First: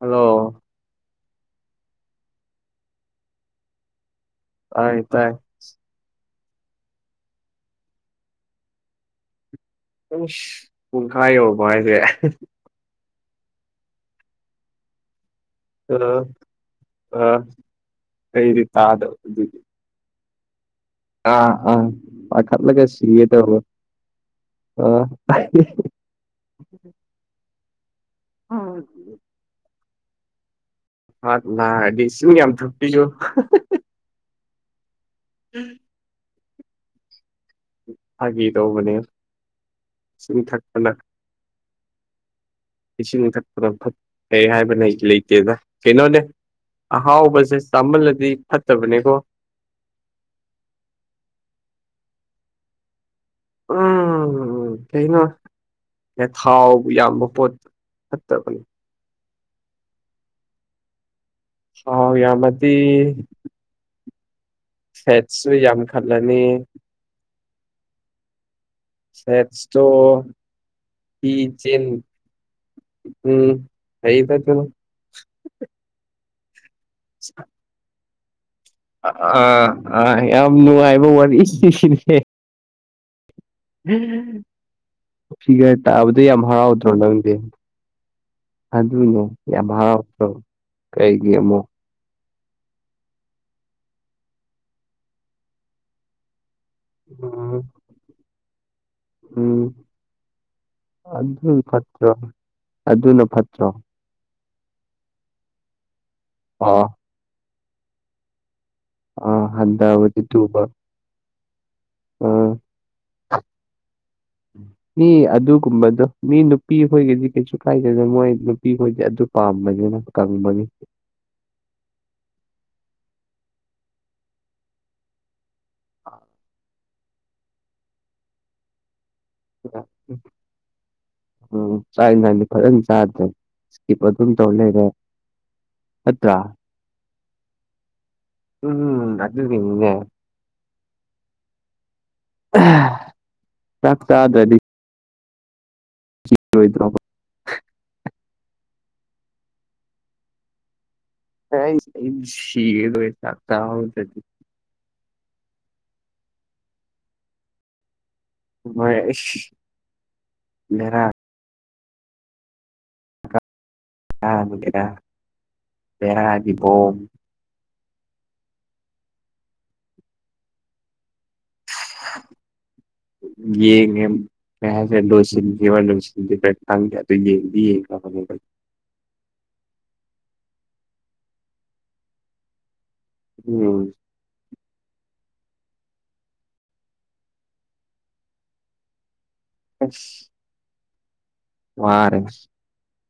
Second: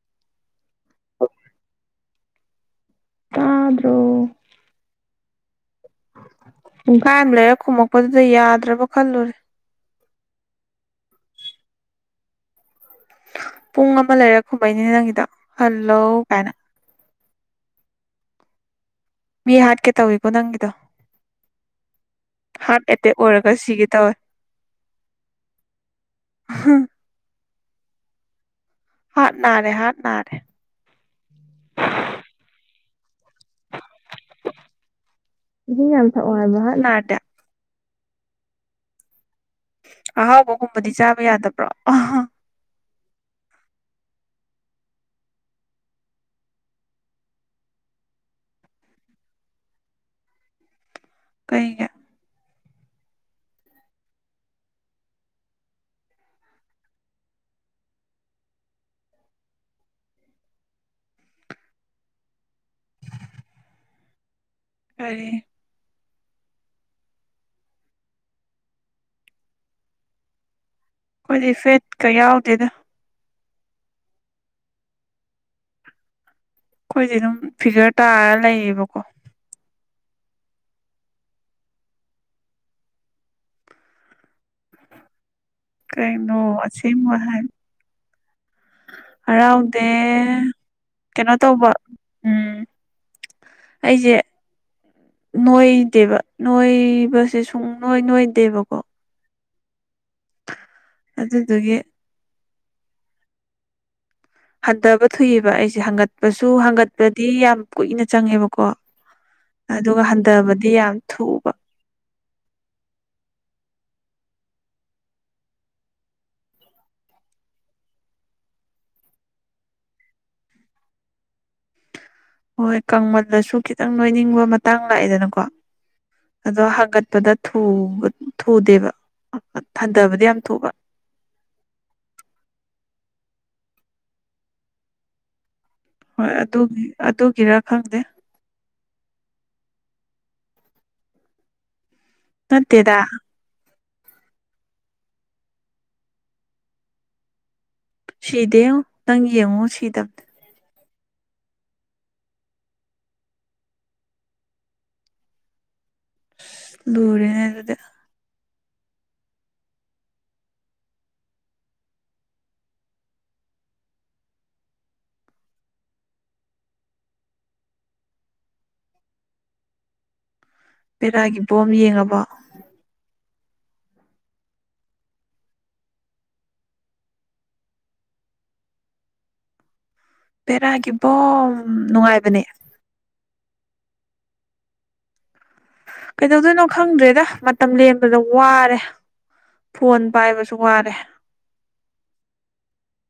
hello ꯇꯥꯗꯔꯣ ꯇꯥꯏ ꯇꯥꯏ ꯄꯨꯡꯈꯥꯏ ꯑꯃ ꯂꯩꯔ ꯈꯨꯝꯃꯛꯄꯗꯨꯗ ꯌꯥꯗ꯭ꯔꯕ ꯈꯜꯂꯨꯔꯦ ꯎ ꯄꯨꯡꯈꯥꯏ ꯌꯧꯕ ꯍꯥꯏꯁꯦ ꯄꯨꯡ ꯑꯃ ꯂꯩꯔꯦ ꯈꯨꯝꯍꯩꯅꯤ ꯅꯪꯒꯤꯗ ꯍꯜꯂꯧ ꯀꯥꯏꯅ ꯑ ꯑꯩꯗꯤ ꯇꯥꯗꯕ ꯃꯤ ꯑꯗꯨꯗꯤ ꯍꯥꯠꯀꯦ ꯇꯧꯋꯤꯀꯣ ꯅꯪꯒꯤꯗꯣ ꯑ ꯑꯥ ꯄꯈꯠ ꯍꯥꯔꯠ ꯂꯩꯒꯦ ꯑꯦꯇꯦꯛ ꯑꯣꯏꯔꯒ ꯁꯤꯒꯗꯧꯔꯦ ꯁꯤꯒꯦ ꯇꯧꯋꯦ ꯑ ꯍ ꯍꯔꯠ꯭ ꯅꯔꯦ ꯍꯔꯠ ꯅꯥꯔꯦ ꯍꯥꯠ ꯅꯥꯔꯗꯤ ꯏꯁꯤꯡ [unintelligible] ꯏꯁꯤꯡ ꯌꯥꯝ ꯊꯥꯛ ꯑꯣ ꯍꯥꯏꯕꯥ ꯍꯥꯔꯠ꯭ ꯅꯔꯗꯤ ꯐꯥꯒꯤ ꯇꯧꯕꯅꯦ ꯏꯁꯤꯡ ꯑꯍꯥꯎꯕꯒꯨꯝꯕꯗꯤ ꯊꯛꯄꯅ ꯆꯥꯕ ꯌꯥꯗꯕ꯭ꯔꯣ ꯏꯁꯤꯡ ꯃ ꯊꯛꯄ ꯐꯠꯩ ꯍꯥꯏꯕ ꯂꯩꯇꯦꯗ ꯀꯩꯅꯣꯅꯦ ꯑꯍꯥꯎꯕꯁꯦ ꯆꯥꯝꯃꯜꯂꯗꯤ ꯐꯠꯇꯕꯅꯦꯀꯣ [inaudible] ꯀꯩꯒꯤ ꯑꯣ ꯎꯝ ꯀꯩꯅꯣ ꯊꯥꯎ ꯌꯥꯝꯕ ꯄꯣꯠ ꯐꯠꯇꯕꯅꯤ ꯍꯥꯎ ꯌꯥꯃꯗꯤ ꯐꯦꯠꯁꯨ ꯑꯩꯈꯣꯏꯗꯤ ꯌꯥꯝ ꯈꯜꯂꯅꯤ ꯐꯠꯇꯣ ꯏ ꯆꯦꯟ ꯐꯦꯠꯀ ꯌꯥꯎꯗꯦꯗ ꯎꯝ [unintelligible] ꯑꯩꯈꯣꯏꯗꯤ ꯑꯗꯨꯝ ꯐꯤꯒꯔ ꯇꯥꯔ ꯂꯩ ꯑꯥ ꯑꯥ ꯌꯥꯝ ꯅꯨꯡꯉꯥꯏꯕ ꯋꯥꯔꯤ ꯁꯤꯅꯦ ꯐꯤꯒꯔ ꯇꯥꯕꯗ ꯀꯩꯅꯣ ꯌꯥꯝ ꯍꯔꯥꯎꯗ꯭ꯔꯣ ꯑꯁꯦꯡꯕ ꯅꯪꯗꯤ ꯍꯥꯏ ꯑꯗꯨꯅ ꯌꯥꯝ ꯍꯔꯥꯎꯗꯦ ꯍꯔꯥꯎꯇ꯭ꯔꯧ ꯀꯩꯒꯤ ꯀꯩꯅꯣ ꯑꯃꯣ ꯇꯧꯕ ꯎꯝ ꯑꯩꯁꯦ ꯅꯣꯏꯗꯦꯕ ꯅꯣꯏꯕꯁꯦ ꯁꯨꯡ ꯅꯣꯏ ꯅꯣꯏꯗꯦꯕꯀꯣ ꯎꯝ ꯑꯗꯨ ꯑꯗꯨꯗꯨꯒꯤ ꯈꯠꯇ꯭ꯔ ꯑꯗꯨꯅ ꯐꯠꯇ꯭ꯔꯣ ꯍꯟꯊꯕ ꯊꯨꯏꯕ ꯑꯩꯁꯦ ꯍꯪꯒꯠꯄꯁꯨ ꯑꯣ ꯍꯪꯒꯠꯄꯗꯤ ꯌꯥꯝ ꯀꯨꯏꯅ ꯆꯪꯉꯦꯕꯀꯣ ꯑꯥ ꯑꯗꯨꯒ ꯍꯟꯊꯕꯗꯤ ꯊꯨꯕ ꯍꯟꯊꯕꯗꯤ ꯌꯥꯝ ꯊꯨꯕ ꯑꯥ [inaudible] ꯃꯤ ꯑꯗꯨꯒꯨꯝꯕꯗꯣ ꯃꯤ ꯅꯨꯄꯤ ꯈꯣꯏꯒꯤꯗꯤ ꯀꯩꯁꯨ ꯀꯥꯏꯗꯦꯗ ꯃꯣꯏ ꯅꯨꯄꯤ ꯈꯣꯏꯗꯤ ꯑꯗꯨ ꯄꯥꯝꯕꯒꯤꯅ ꯇꯥꯅꯤꯡꯕꯒꯤ ꯍꯣꯏ ꯀꯃꯟꯗꯁꯨ ꯈꯤꯇꯪ ꯅꯣꯏꯅꯤꯡꯕ ꯃꯇꯥꯡ ꯂꯥꯛꯑꯦꯗꯅꯀꯣ ꯑꯗꯣ ꯍꯥꯡꯒꯠꯄꯗ ꯊꯨꯗꯦꯕ ꯍꯟꯊꯕꯗꯤ ꯌꯥꯝ ꯊꯨꯕ ꯆꯥꯏ ꯊ ꯐꯔꯦ ꯆꯥꯗ ꯏꯁꯀꯤꯞ ꯑꯗꯨꯝ ꯇꯧ ꯂꯩꯔꯦ ꯍꯣꯏ ꯅꯠꯇ꯭ꯔꯥ ꯑꯗꯨꯒꯤ ꯑꯗꯨꯒꯤꯔꯥ ꯈꯪꯗꯦ ꯎꯝ ꯑꯗꯨ ꯏ ꯃꯠꯇꯦꯗ ꯆꯥꯛ ꯆꯥꯗꯗꯤ ꯣꯏꯗ꯭ꯔ ꯁꯤꯗꯦ ꯅꯪ ꯌꯦꯡꯉꯨ ꯁꯤ ꯇꯝ ꯍ ꯁꯤꯒꯦꯗꯣꯏ ꯆꯥꯛ ꯇ ꯆ ꯂꯔꯤꯅꯦ ꯑꯗꯨꯗꯤ ꯃ ꯂꯩꯦꯔꯥ ꯗꯔ ꯄꯔꯕꯤꯕꯣꯝ ꯄꯦꯔꯥꯒꯤ ꯕꯣꯝ ꯌꯦꯡꯉꯕ ꯌꯦ ꯁ ꯂꯣꯁꯤꯣꯁꯤꯗꯤ ꯊ ꯀꯌꯥ ꯌꯦ [unintelligible] ꯕꯦꯔꯥꯒꯤ ꯕꯣ ꯅꯨꯡꯉꯥꯏꯕꯅꯦ ꯎꯝ ꯀꯩꯗꯧꯗꯣꯏꯅꯣ ꯈꯪꯗ꯭ꯔꯦꯗ ꯃꯇꯝ ꯂꯦꯟꯕꯗ ꯋꯥꯔꯦ ꯑꯁ ꯐꯣꯟ ꯄꯥꯏꯕꯁꯨ ꯋꯥꯔꯦ ꯋꯥꯔꯦ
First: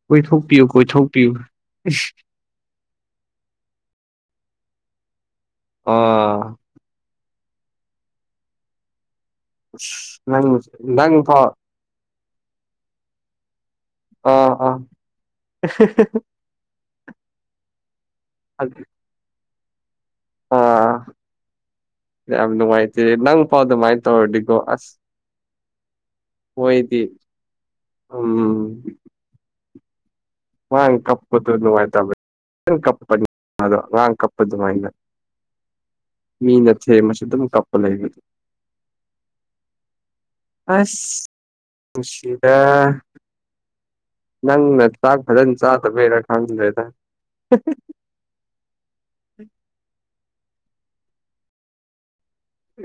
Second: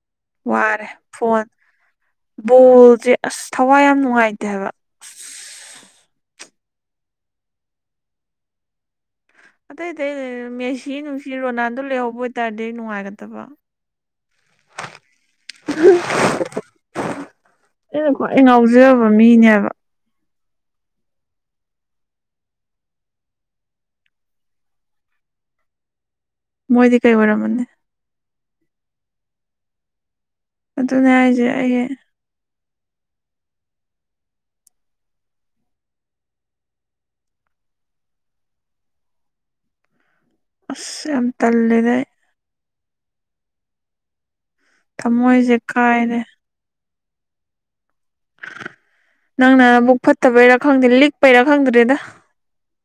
ꯀꯣꯏꯊꯣꯛꯄꯤꯌꯨ ꯋꯥꯔꯦ ꯀꯣꯏꯊꯣꯛꯄꯤꯌꯨ ꯐꯣꯟ ꯕꯣꯜꯁꯦ ꯑꯁ ꯊꯋꯥꯏ ꯌꯥꯝ ꯅꯨꯡꯉꯥꯏꯅꯦ ꯑꯗꯨꯒꯕ ꯑꯣ ꯑꯇꯩ ꯑꯇꯩ ꯑꯁ ꯅꯪ ꯃꯦꯁꯤ ꯅꯪ ꯅꯨꯡꯁꯤ ꯐꯥꯎ ꯔꯣꯅꯥꯜꯗꯣ ꯂꯩꯍꯧꯕ ꯑꯣꯏꯇꯥꯔꯗꯤ ꯅꯨꯡꯉꯥꯏꯒꯗꯕ ꯑꯥ ꯑꯥ ꯑꯩꯅ ꯈ꯭ꯋꯥꯏ ꯉꯥꯎꯖꯕ ꯃꯤꯅꯦꯕ ꯑꯥ [unintelligible] ꯌꯥꯝ ꯅꯨꯡꯉꯥꯏꯇꯦꯦ ꯅꯪ ꯄꯥꯎ ꯑꯗꯨꯃꯥꯏꯅ ꯇꯧꯔꯗꯤꯀꯣ ꯑꯁ ꯃꯣꯏꯗꯤ ꯍꯣꯏꯗꯤ ꯀꯩ ꯑꯣꯏꯔꯝꯃꯅꯤ ꯎꯝ ꯋꯥ ꯑꯗꯨꯅꯦ ꯀꯞꯀ ꯍꯥꯏꯁꯦ ꯇ ꯑꯩ ꯅꯨꯡꯉꯥꯏ ꯇꯃꯦ ꯀꯞ ꯔꯥꯡ ꯀꯞ ꯑꯗꯨ ꯑꯗꯨꯃ ꯏ ꯃꯤꯅꯊꯦꯃ ꯑꯗꯨꯝ ꯀꯞꯄ ꯂꯩꯕꯤꯔꯤ [unintelligible] ꯑꯁ ꯌꯥꯝ ꯇꯜꯂꯦꯗ ꯑꯩ ꯑꯁꯅꯨꯡꯁꯤꯗ ꯅ ꯆꯥꯥꯛ ꯐꯖ ꯊꯃꯣꯏꯁꯦ ꯀꯥꯏꯔꯦ ꯆꯥꯅ ꯊ [unintelligible] ꯅꯪꯅ ꯕꯨꯛ ꯐꯠꯇꯕꯩꯔꯥ ꯈꯪꯗꯦ ꯂꯤꯛꯄꯩꯔꯥ ꯈꯪꯗ꯭ꯔꯦꯗ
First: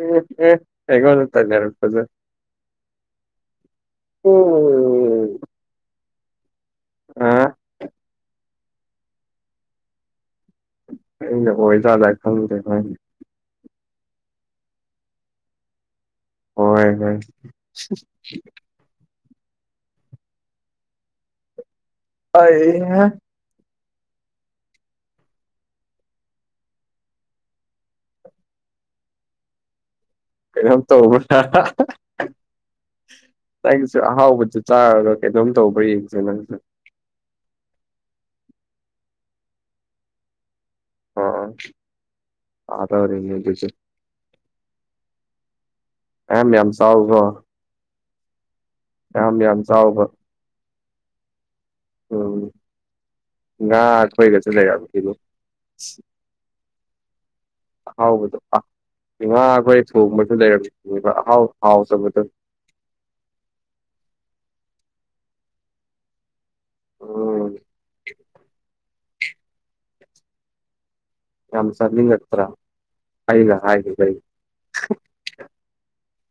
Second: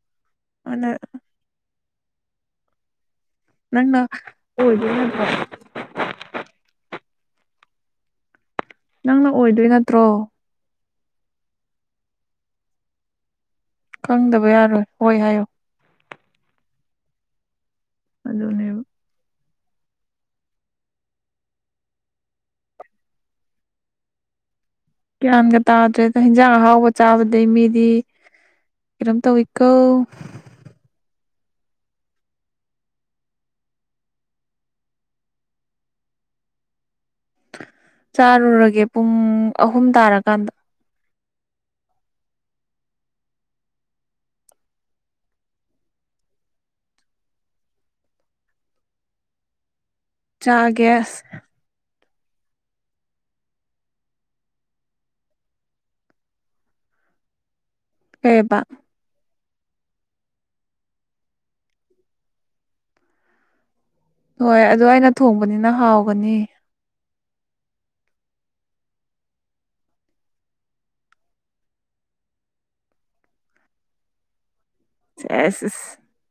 ꯎꯝ ꯎ ꯑꯗꯨꯅ ꯍꯦꯒꯣꯟꯅ ꯇꯅꯤꯔꯄꯖ ꯅꯪ ꯍꯣꯏꯗꯦꯅꯄ ꯑ ꯅꯪꯅ ꯑꯣꯏꯗꯣꯏ ꯅꯠꯇ꯭ꯔꯣ ꯑ ꯑꯣꯏꯖꯥꯗꯥ ꯈꯪꯂꯗꯦꯅꯦ ꯈꯪꯗꯕ ꯌꯥꯔꯣꯏ ꯍꯣꯏ ꯍꯥꯏꯌꯣ ꯍꯣꯏ ꯍꯣꯏ ꯑꯗꯨꯅꯦꯕ ꯑꯩ ꯒ꯭ꯌꯥꯟꯒ ꯇꯥꯗ꯭ꯔꯦꯗ ꯍꯤꯟꯖꯥꯡ ꯑꯍꯥꯎꯕ ꯆꯥꯕꯗꯩ ꯃꯤꯗꯤ ꯀꯩꯅꫭꯝ ꯇꯧꯏ ꯀꯣ ꯀꯩꯅꫭꯝ ꯇꯧꯕ ꯑꯩꯒꯤꯁꯨ ꯑꯍꯥꯎꯕꯁꯨ ꯆꯥꯔꯒ ꯀꯩꯗꯣꯝ ꯇꯧꯕ꯭ꯔꯥ ꯌꯦꯡꯁꯦ ꯅꯪꯁꯨ ꯆꯥꯔꯨꯔꯒꯦ ꯄꯨꯡ ꯑꯍꯨꯝ ꯇꯥꯔꯀꯥꯟꯗ ꯑꫭ ꯑꫭ ꯇꯥꯗꯧꯔꯦꯅꯦ ꯑꯗꯨꯗꯤ ꯃꯌꯥꯝ ꯌꯥꯝ ꯆꯥꯎ ꯀꫭ ꯌꯥꯝ ꯌꯥꯝ ꯆꯥꯎꯕ ꯆꯥꯥꯒꯦ ꯎꯝ ꯉꯥ ꯑꯗꫭꯏꯒꯁꯨ ꯂꯩꯔꯕꯁꯤꯕꯨ ꯑꯍꯥꯎꯕꯗꯨ ꯀꯩꯕ ꯑꯥ ꯉꯥ ꯈꯣꯏ ꯊꯣꯡꯕꯁꯨ ꯂꯩꯔꯝ ꯑꯍꯥꯎ ꯍꯥꯎ ꯇꯕꯗꯨ ꯍꯣꯏ ꯑꯗꯨ ꯑꯩꯅ ꯊꯣꯡꯕꯅꯤꯅ ꯍꯥꯎꯒꯅꯤ ꯎꯝ ꯌꯥꯝ ꯆꯥꯅꯤꯡꯉꯛꯇ꯭ꯔ ꯑꯩꯅ ꯍꯥꯏꯒꯤ ꯕꯩ ꯑꯦꯁ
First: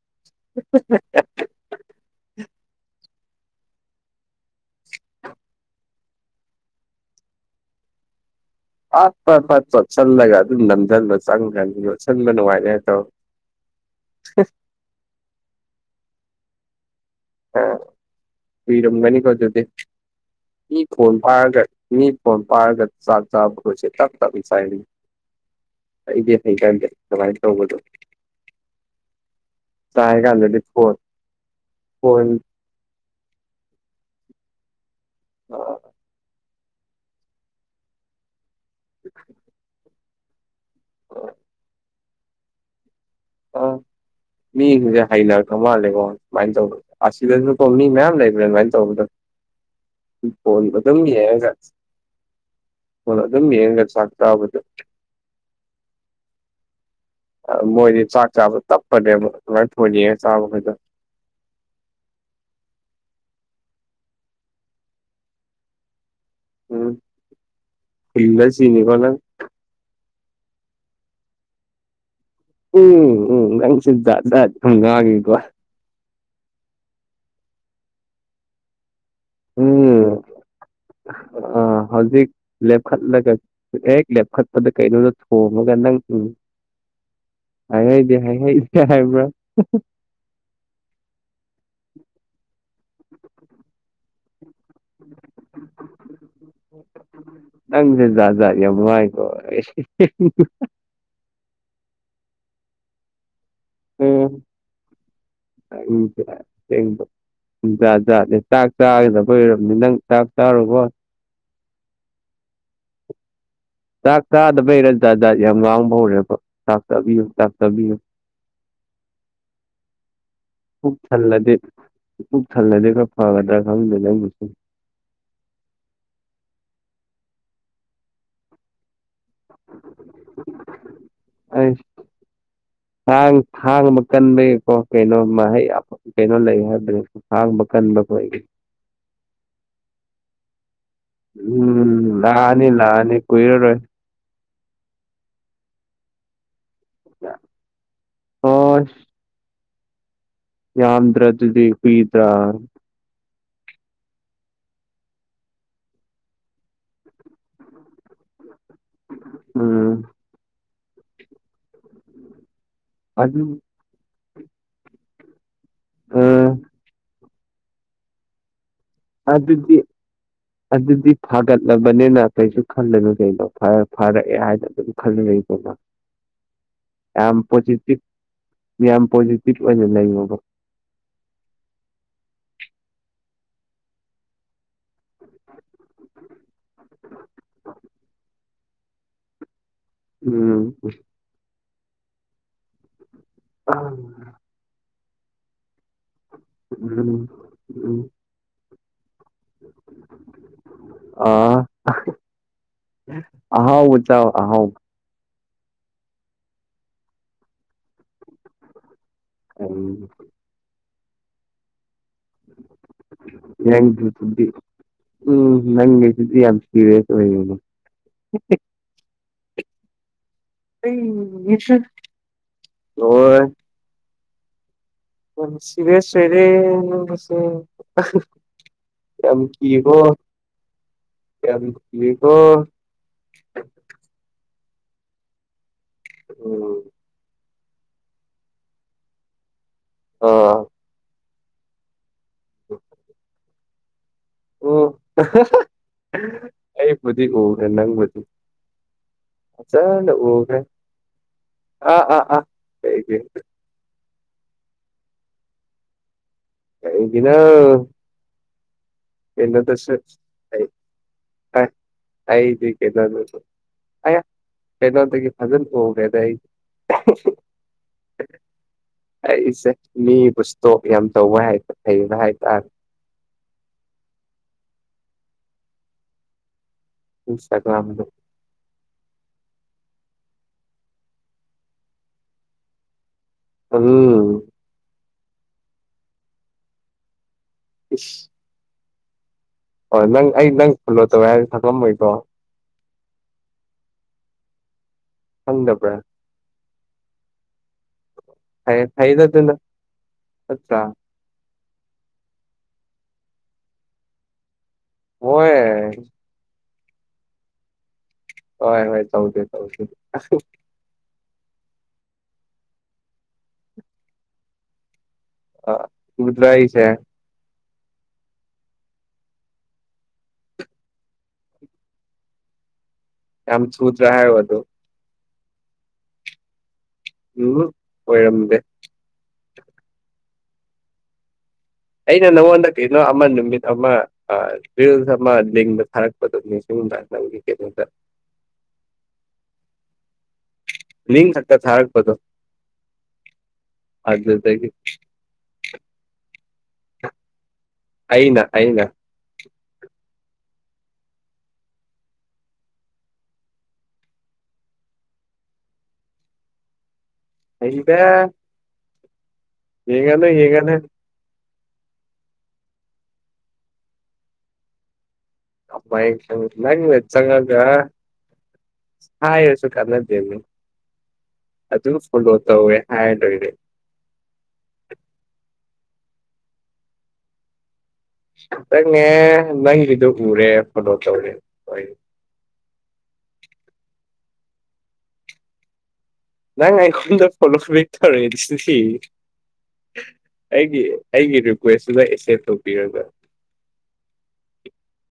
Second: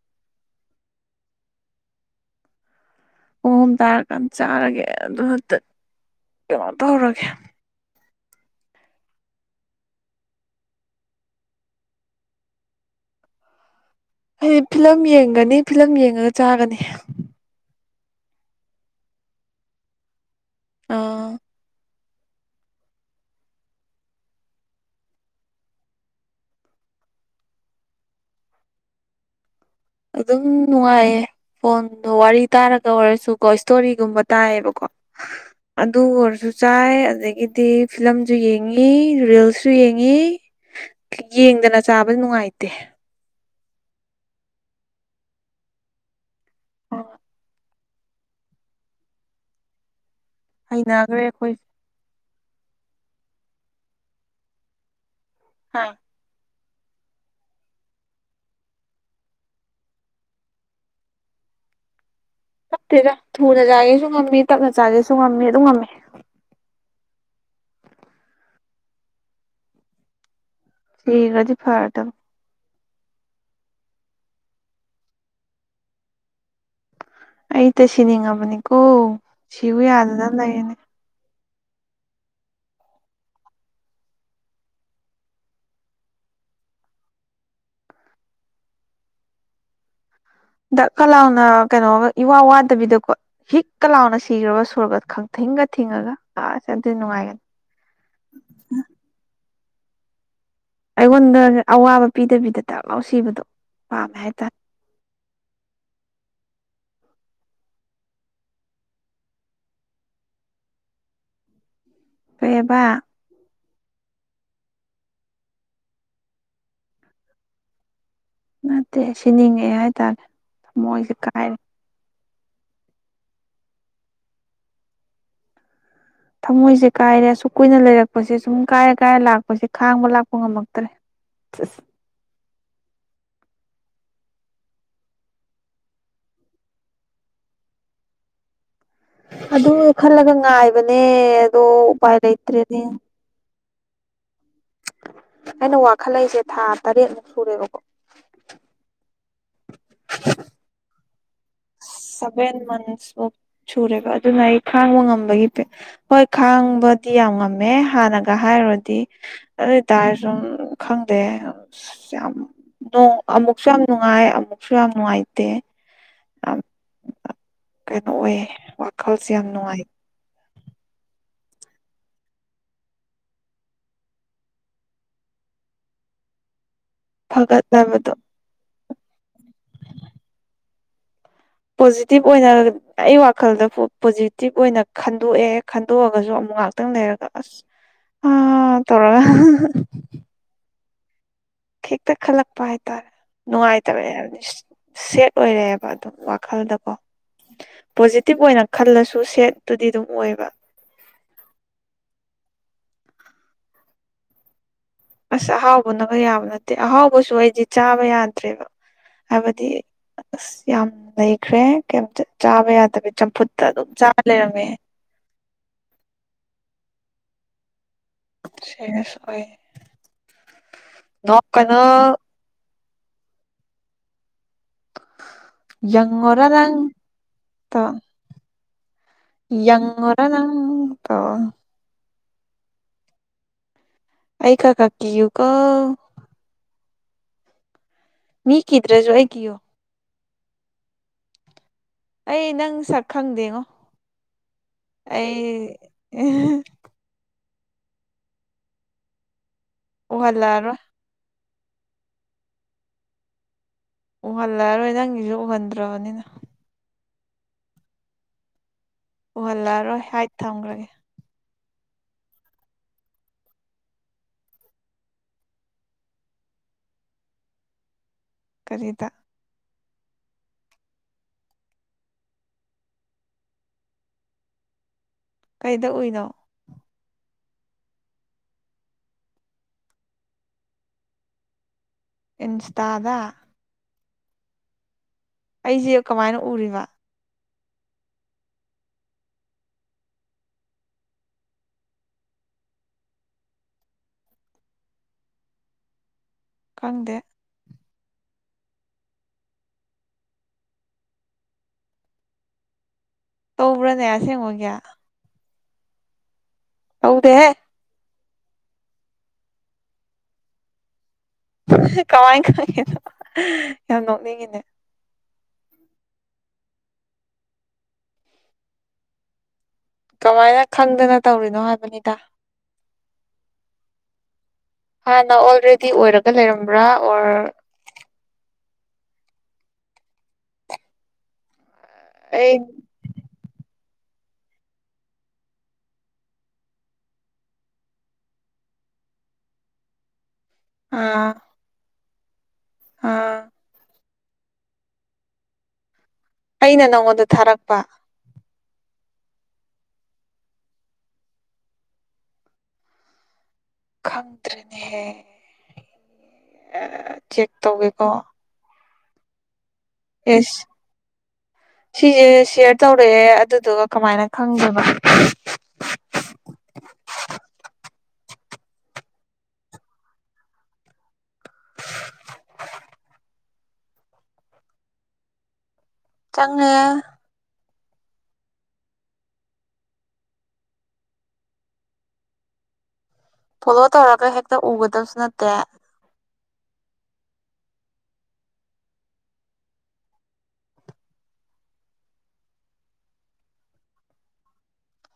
[inaudible] ꯄꯨꯡ ꯑꯍꯨꯝ ꯇꯥꯔꯀꯥꯟ ꯆꯥꯔꯒꯦ ꯑꯗꯨꯒꯇ ꯀꯩꯅꯣ ꯇꯧꯔꯒꯦ ꯑꯠ ꯐꯠ ꯐꯠ ꯇꫭꯠꯁꯤꯜꯂꯒ ꯑꯗꯨꯝ ꯅꯝꯁꯤꯟꯕ ꯆꯪꯒ꯭ꯔꯅꯤ ꯂꯣꯠꯁꯤꯟꯕ ꯅꯨꯡꯉꯥꯏꯔ ꯍꯥꯏ ꯇꯧ ꯑꯩꯗꯤ ꯐꯤꯂꯝ ꯌꯦꯡꯒꯅꯤ ꯐꯤꯂꯝ ꯌꯦꯡꯉꯒ ꯆꯥꯒꯅꯤ ꯑꯥ ꯀꯨꯏꯔꯝꯒꯅꯤꯀꯣ ꯑꯗꯨꯗꯤ ꯃꯤ ꯐꫭꯟ ꯑꯥ ꯄꯥꯏꯔꯒ ꯃꯤ ꯐꫭꯟ ꯄꯥꯔꯒ ꯆꯥꯛ ꯆꯥꯕꯗꫭ ꯆꯦ ꯇꯞ ꯇꯞ ꯆꯥꯏꯅꯤ ꯑꯩꯗꯤ ꯍꯩꯒꯟꯗꯦ ꯑꯗꯨꯃꯥꯏꯅ ꯇꯧꯕꯗꯣ ꯆꯥꯏ ꯑꯗꯨꯝ ꯀꯥꯟꯗꯗꯤ ꯐꯣꯟ ꯅꯨꯡꯉꯥꯏꯌꯦ ꯐꯣꯟꯗꯣ ꯐꯣꯟ ꯋꯥꯔꯤ ꯇꯥꯔꯒ ꯑꯣꯏꯔꯁꯨ ꯀꯣ ꯏꯁꯇꯣꯔꯤꯒꯨꯝꯕ ꯇꯥꯏꯌꯦꯕꯀꯣ ꯑꯥ ꯑꯗꯨ ꯑꯣꯏꯔꯁꯨ ꯆꯥꯏ ꯑꯗꯒꯤꯗꯤ ꯐꯤꯂꯝꯁꯨ ꯌꯦꯡꯉꯤ ꯔꯤꯜꯁꯁꯨ ꯌꯦꯡ ꯪꯉꯤ ꯌꯦꯡꯗꯅ ꯆꯥꯕ ꯅꯨꯡꯉꯥꯏꯇꯦ ꯑ ꯃꯤꯁꯤꯡꯁꯦ ꯍꯩꯅꯈ꯭ꯔ ꯃꯥꯜꯂꯦꯀꯣ ꯁꯨꯃꯥꯏꯅ ꯇꯧꯕ ꯑꯁꯤꯗꯁꯨ ꯀꯣ ꯃꯤ ꯃꯌꯥꯝ ꯂꯩꯕ꯭ꯔꯥ ꯑꯗꯨꯃꯥꯏꯅ ꯇꯧꯕꯗꫭ ꯎꯝ ꯐꫭꯟ ꯑꯗꯨꯝ ꯍꯩꯅꯈ꯭ꯔꯦ ꯌꯦꯡꯉꯒ ꯑꯩꯈꯣꯏꯁꯦ ꯐꫭꯟ ꯑꯗꯨꯝ ꯌꯦꯡꯉꯒ ꯆꯥꯛ ꯆꯥꯕꯗꯨ ꯍꯥꯥ ꯃꯣꯏꯗꯤ ꯆꯥꯛ ꯆꯥꯕ ꯇꯞꯄꯅꯦꯕ ꯑꯗꯨꯃꯥꯏꯅ ꯐꫭꯟ ꯌꯦꯡꯉ ꯆꯥꯕ ꯈꯩꯗꫭ [inaudible] ꯇꯦꯗ ꯊꯨꯅ ꯆꯥꯒꯦꯁꯨ ꯉꯝꯃꯤ ꯇꯞꯅ ꯆꯥꯒꯦꯁꯨ ꯉꯝꯃꯤ ꯑꯗꯨꯝ ꯉꯝꯃꯤ ꯎꯝ ꯐꯨꯜꯂ ꯁꯤꯅꯤꯀꫭ ꯅꯪ ꯁꯤꯘ꯭ꯔꯗꯤ ꯐꯔ ꯗꯝ ꯎꯝ ꯎꯝ ꯅꯪꯁꯤ ꯖꯥꯠ ꯖꯥꯠ ꯁꯨꯝ ꯉꯥꯡꯉꯤꯗ ꯑꯩ ꯇ ꯁꯤꯅꯤꯡꯉꯕꯅꯤꯀꯣ ꯁꯤꯎ ꯎꯝ ꯌꯥꯗꯗꯅ ꯂꯩꯔꯤꯅꯤ ꯑ ꯍꯧꯖꯤꯛ ꯂꯦꯞꯈꯠꯂꯒ ꯍꯦꯛ ꯂꯦꯞꯈꯠꯄꯗ ꯀꯩꯅꯣꯗ ꯊꯣꯃꯒ ꯅꯪ ꯎꯝ [inaudible] ꯍꯥꯏ ꯍꯩꯗꯦ ꯍꯥꯏ ꯍꯩꯗꯦ ꯍꯥꯏꯕ꯭ꯔꯥ ꯗꯛ ꯀ ꯂꯥꯎꯅ ꯀꯩꯅꯣꯒ ꯏꯋꯥ ꯋꯥꯗꯕꯤꯗꯀꯣ ꯍꯤꯛ ꯀ ꯂꯥꯎꯅ ꯁꯤꯈ꯭ꯔꯕ ꯁꯣꯔꯒ ꯈꯪꯊꯤꯡꯒ ꯊꯤꯡꯉꯒ ꯑꯁ ꯑꯗꯨꯗꯤ ꯅꯨꯡꯉꯥꯏꯅꯤ ꯅꯪꯁꯦ ꯖꯥꯠ ꯖꯥꯠ ꯌꯥꯝ ꯉꯥꯡꯉꯤꯀꯣ [inaudible] ꯑꯩꯉꯣꯟꯗ ꯑꯋꯥꯕ ꯄꯤꯗꯕꯤꯗ ꯗꯥꯛ ꯂꯥꯎ ꯁꯤꯕꯗꯣ ꯄꯥꯝꯃꯦ ꯎꯝ ꯍꯥꯏꯇꯥꯔꯦ ꯖꯥꯠ ꯖꯥꯠꯅꯦ ꯆꯥꯛ ꯆꯥꯒꯗꯕ ꯑꯣꯏꯔꯕꯅꯤ ꯅꯪ ꯆꯥꯛ ꯆꯥꯔꫭꯀꫭ ꯀꯩꯑꯕꯥ ꯆꯥꯛ ꯆꯥꯗꯕꯩꯔ ꯖꯥꯠꯖꯥꯠ ꯌꯥꯝ ꯉꯥꯡꯕ ꯍꯧꯔꯦꯕ ꯆꯥꯛ ꯆꯤꯕꯤꯌꯨ ꯆꯥꯛ ꯆꯥꯕꯤꯌꯨ ꯅꯠꯇꯦ ꯁꯤꯅꯤꯡꯉꯛꯑꯦ ꯍꯥꯏꯇꯥꯔꯦ ꯄꯨꯛ ꯊꯃꯣꯏꯁꯦ ꯊꯜꯂꯗꯤ ꯀꯥꯏꯔꯦ ꯊꯜꯂꯗꯤ ꯈ ꯐꯒꯠꯗ꯭ꯔ ꯈꯪꯗꯅꯁ ꯊꯃꯣꯏꯁꯦ ꯀꯥꯏꯔꯦ ꯑꯁꯨꯛ ꯀꯨꯏꯅ ꯂꯩꯔꯛꯄꯁꯦ ꯁꯨꯝ ꯀꯥꯏꯔ ꯏꯀꯥꯏ ꯂꯥꯛꯄꯁꯦ ꯈꯥꯡꯕ ꯂꯥꯛꯄ ꯉꯝꯃꯛꯇ꯭ꯔꯦ ꯑꯁ ꯑꯩꯁ ꯊꯥꯡ ꯊꯥꯡꯕ ꯀꯟꯕꯩꯀꯣ ꯀꯩꯅꯣꯩ ꯀꯩꯅꯣ ꯂꯩ ꯍꯥꯏꯕ ꯊꯥꯡꯕ ꯀꯟ ꯀꯝꯕ ꯑꯗꯨ ꯈꯜꯂꯒ ꯉꯥꯏꯕꯅꯦ ꯑꯗꯣ ꯎꯄꯥꯏ ꯎꯝ ꯂꯥꯛꯑꯅꯤ ꯂꯩꯇ꯭ꯔꯦꯅꯦ ꯂꯥꯛꯑꯅꯤ ꯀꯨꯏꯔꯔꯣꯏ ꯑꯩꯅ ꯋꯥꯈꯠꯂꯛꯏꯁꯦ ꯊꯥ ꯇꯔꯦꯠꯃꯨꯛ ꯁꯨꯔꯦꯕꯀꯣ ꯑꯣꯁ [unintelligible] ꯌꯥꯝꯗ꯭ꯔ ꯑꯗꯨꯗꯤ ꯀꯨꯏꯗ꯭ꯔꯥ ꯁꯚꯦꯟ ꯃꯟꯁꯃꯨꯛ ꯁꯨꯔꯦꯕ ꯑꯗꯨꯅ ꯑꯩ ꯈꯥꯡꯕ ꯉꯝꯕꯒꯤ ꯍꯣꯏ ꯈꯥꯡꯕꯗꯤ ꯌꯥꯝ ꯉꯝꯃꯦ ꯍꯥꯟꯅꯒ ꯍꯥꯏꯔꯨꯔꯗꯤ ꯑꯗꯨ ꯎꯝ ꯑꯣꯏꯇꯥꯔꯁꯨꯨꯝ ꯈꯪꯗꯦ ꯑ ꯌꯥꯝ ꯣꯡ ꯑꯗꯨ ꯑꯃꯨꯛꯁꯨ ꯌꯥꯝ ꯅꯨꯡꯉꯥꯏ ꯑꯃꯨꯛꯁꯨ ꯌꯥꯝ ꯅꯨꯡꯉꯥꯏꯇꯦ ꯑꯝ ꯀꯩꯅꯩꯅꯣ ꯑꯦ ꯑ ꯑꯗꯨꯗꯤ ꯑ ꯑꯗꯨꯗꯤ ꯐꯥꯒꯠꯂꯕꯅꯤꯅ ꯀꯩꯁꯨ ꯈꯜꯂꯔꯨ ꯀꯩꯅꯣ ꯐꯥꯔꯛꯑꯦ ꯍꯥꯏꯅ ꯑꯗꯨꯝ ꯈꯜꯂꯨꯨꯔꯏ ꯀꯣꯏꯅꯣ [unintelligible] ꯌꯥꯝ ꯄꯣꯖꯤꯇꯤꯚ ꯐꯒꯠꯂꯕꯗꯣ ꯌꯥꯝ ꯌꯥꯝ ꯄꯣꯖꯤꯇꯤꯚ ꯑꯣꯏꯅ ꯂꯩꯉꯕ ꯄꯣꯖꯤꯇꯤꯚ ꯑꯣꯏꯅ ꯑꯩ ꯋꯥꯈꯜꯗ ꯄꯣꯖꯤꯇꯤꯚ ꯑꯣꯏꯅ ꯈꯟꯗꯣꯛꯑꯦ ꯈꯟꯗꯣꯛꯑꯒꯁꯨ ꯑꯃ ꯉꯥꯛꯇꯪ ꯂꯩꯔꯒ ꯑꯁ ꯇꯧꯔꯒ ꯎꯝ ꯍꯦꯛꯇ ꯈꯜꯂꯛꯄ ꯍꯥꯏꯇꯥꯔꯦ ꯅꯨꯡꯉꯥꯏꯇꯕꯦ ꯍꯥꯏꯕꯅꯤ ꯁꯦꯠ ꯑꯣꯏꯔꯛꯑꯦꯕ ꯑꯗꯨꯝ ꯈꯜꯗꯀꯣ ꯎꯝ ꯎꯝ ꯄꯣꯖꯤꯇꯤꯚ ꯑꯣꯏꯅ ꯈꯜꯂꯁꯨ ꯁꯦꯠꯇꯨꯗꯤ ꯑꯗꯨꯝ ꯑꯣꯏꯕ ꯍꯥꯎ ꯆꯥꯎ ꯍꯥꯎ ꯑꯁ ꯑꯍꯥꯎꯕꯅꯈ ꯌꯥꯕ ꯅꯠꯇꯦ ꯑꯍꯥꯎꯕꯁꯨ ꯑꯩꯗꯤ ꯆꯥꯕ ꯌꯥꯗ꯭ꯔꯦꯕ ꯍꯥꯏꯕꯗꯤ ꯎꯝ ꯑꯁ ꯌꯥꯝ ꯂꯩꯈ꯭ꯔꯦ ꯀ ꯆꯥꯕ ꯌꯥꯗꯕ ꯆꯝꯐꯨꯠꯇ ꯑꯗꯨꯝ ꯆꯥꯕ ꯅꯪꯒꯤꯗꯨꯗꯤ ꯂꯩꯔꯝꯃꯦ ꯎꯝ ꯅꯪꯦꯁꯤ ꯌꯥꯝ ꯁꯤꯔꯦꯁ ꯁꯤꯁꯣꯏ ꯅ ꯀꯩꯅ ꯍ ꯁꯤꯋꯦ ꯁꯋꯦꯔꯦ ꯌꯪꯉꯣꯔ ꯅꯪ ꯇꯣ ꯌꯥꯝ ꯀꯕꯣ ꯌꯦꯡꯉꯣꯔ ꯅꯪ ꯇꯧ ꯌꯥꯝ ꯑꯣ ꯑꯀ ꯀꯥꯀꯤꯌꯨ ꯀꯣ ꯎ ꯃꯤ ꯀꯤꯗ꯭ꯔꯦꯁꯨꯏ ꯀꯣ ꯑ ꯑꯩ ꯅꯪ ꯁꯛ ꯈꯪꯗꯦꯉꯣ ꯑꯣ ꯑꯩ ꯑꯩꯕꯨꯗꯤꯤ ꯍ ꯅꯪꯕꯗꯤ ꯆ ꯎꯒꯦ ꯎꯍꯜꯂꯛꯑꯔꯣꯏ ꯑꯥ ꯑꯥ ꯑꯥ ꯀ ꯎꯍꯜꯂꯑꯔꯣꯏ ꯅꯪꯒꯤꯁꯨ ꯎꯍꯟꯗ꯭ꯔꯕꯅꯤꯅ ꯏꯅ ꯀꯩꯅ ꯇꯁ ꯎꯍꯜꯂꯛꯑꯔꯣꯏ ꯍꯥꯏꯠ ꯊꯝꯈ꯭ꯔꯒꯦ ꯑꯩꯗꯤ ꯀꯅꯗꯨꯁꯨ ꯑ ꯄꯩꯅꯗꯒꯤ ꯐꯖꯟ ꯐꯒꯦꯗ ꯀꯔꯤꯗ ꯃꯤ ꯄꯨꯁꯇꯣ ꯌꯥꯝ ꯇꯧꯕ ꯍꯥꯏ ꯍꯩꯕ ꯍꯥꯏꯇꯥꯔꯦ ꯀꯩꯗ ꯎꯏꯅꯣ ꯄꯁꯒꯝꯗ ꯏꯟꯁꯇꯗ ꯎꯝ ꯑꯩꯁꯦ ꯀꯃꯥꯏꯅ ꯎꯔꯤꯕ ꯏꯁꯁ ꯍꯣꯏ ꯅꯪ ꯑꯩ ꯅꯪ ꯐꯣꯂꯣ ꯇꯧꯋꯦ ꯍꯥꯏꯅ ꯊꯪꯂꯝꯝꯃꯣꯏꯀꯣ ꯍꯪꯗꯕ꯭ꯔ ꯈꯪꯗꯦ ꯊꯗ ꯇꯅ ꯑ ꯇꯧꯕ꯭ꯔꯅꯦ ꯑꯁꯦꯡꯉꯒꯦ ꯍꯣꯏ ꯍꯧꯗꯦ ꯍꯣꯏ ꯍꯣꯏ ꯆꯧꯗ ꯆꯧ ꯆ ꯀꯃꯥꯏ ꯀꯃꯥꯏꯅꯣ ꯌꯥꯝ ꯅꯣꯛꯅꯤꯡꯉꯤꯅꯦ ꯑ ꯔꯗ꯭ꯔꯥ ꯏꯁ ꯀꯃꯥꯏꯅ ꯈꯪꯗꯅ ꯇꯧꯔꯤꯅꯣ ꯍꯥꯏꯕꯅꯤꯗ ꯌꯥꯝꯝ ꯁꯨꯠ ꯔ ꯑꯗꯨ ꯍꯥꯟꯅ ꯑꯣꯜꯔꯦꯗꯤ ꯑꯣꯏꯔꯒ ꯂꯩꯔꯝ ꯎꯝ ꯑꯣꯏꯔꯝꯗꯦ ꯑꯩꯅ ꯑꯩ ꯅꯪꯉꯣꯟꯗ ꯀꯩꯅꯣ ꯑꯃ ꯅꯨꯃꯤꯠ ꯑꯃ ꯑꯃ ꯂꯗ ꯊꯥꯔꯛꯄꯗꯅꯤ ꯁꯤꯅꯕꯒꯤ ꯀꯣꯇ [unintelligible] ꯂ ꯊꯛꯇ ꯊꯔꯛꯄꯗꯣ ꯍꯥ ꯑꯗꯨꯗꯒꯤ ꯑꯩꯅ ꯅꯪꯉꯣꯟꯗ ꯊꯥꯔꯛꯄ ꯑꯩꯅ ꯑꯩꯅ ꯈꯪꯗ꯭ꯔꯦꯅꯦꯍꯦ ꯆꯦꯛ ꯍꯩꯗ ꯇꯧꯒꯦꯀꯣ ꯌꯦꯦꯒꯅꯣ ꯑꯦꯁ ꯌꯦꯦꯒꯅ ꯁꯤꯁꯦ ꯁꯤꯌꯔ ꯇꯧꯔꯛꯑꯦ ꯑꯗꯨꯗꯨꯒ ꯀꯃꯥꯏꯅ ꯈꯪꯗꯕ ꯑꯡ ꯆꯉꯒ ꯍꯥꯥ ꯑꯦ ꯁꯨꯀꯥ ꯅ ꯑꯅꯤ ꯑꯗꯨ ꯐꯣꯂꯣ ꯇꯧꯋꯦ ꯍꯥꯏ ꯂꯣꯏꯔꯦ [unintelligible] ꯆꯥꯡꯅꯤ ꯈꯤꯇꯪꯅꯦ ꯅꯪꯒꯤꯗꯨꯣ ꯎꯔꯦ ꯐꯣꯂꯣ ꯇꯧꯔꯦ ꯐꯣꯂꯣ ꯇꯧꯔꯒ ꯍꯦꯛꯇ ꯎꯒꯗꯕꯁꯨ ꯅꯠꯇꯦ ꯅꯉ ꯑꯩꯈꯣꯟꯗ ꯐꯂꯕꯦꯛꯇꯔꯁ ꯑꯩꯒꯤ ꯑꯩꯒꯤ ꯔꯤꯀ꯭ꯋꯦꯁꯇꯨꯗ ꯑꯦꯛꯁꯦꯞ ꯇꯧꯕꯤꯔꯒ [unintelligible]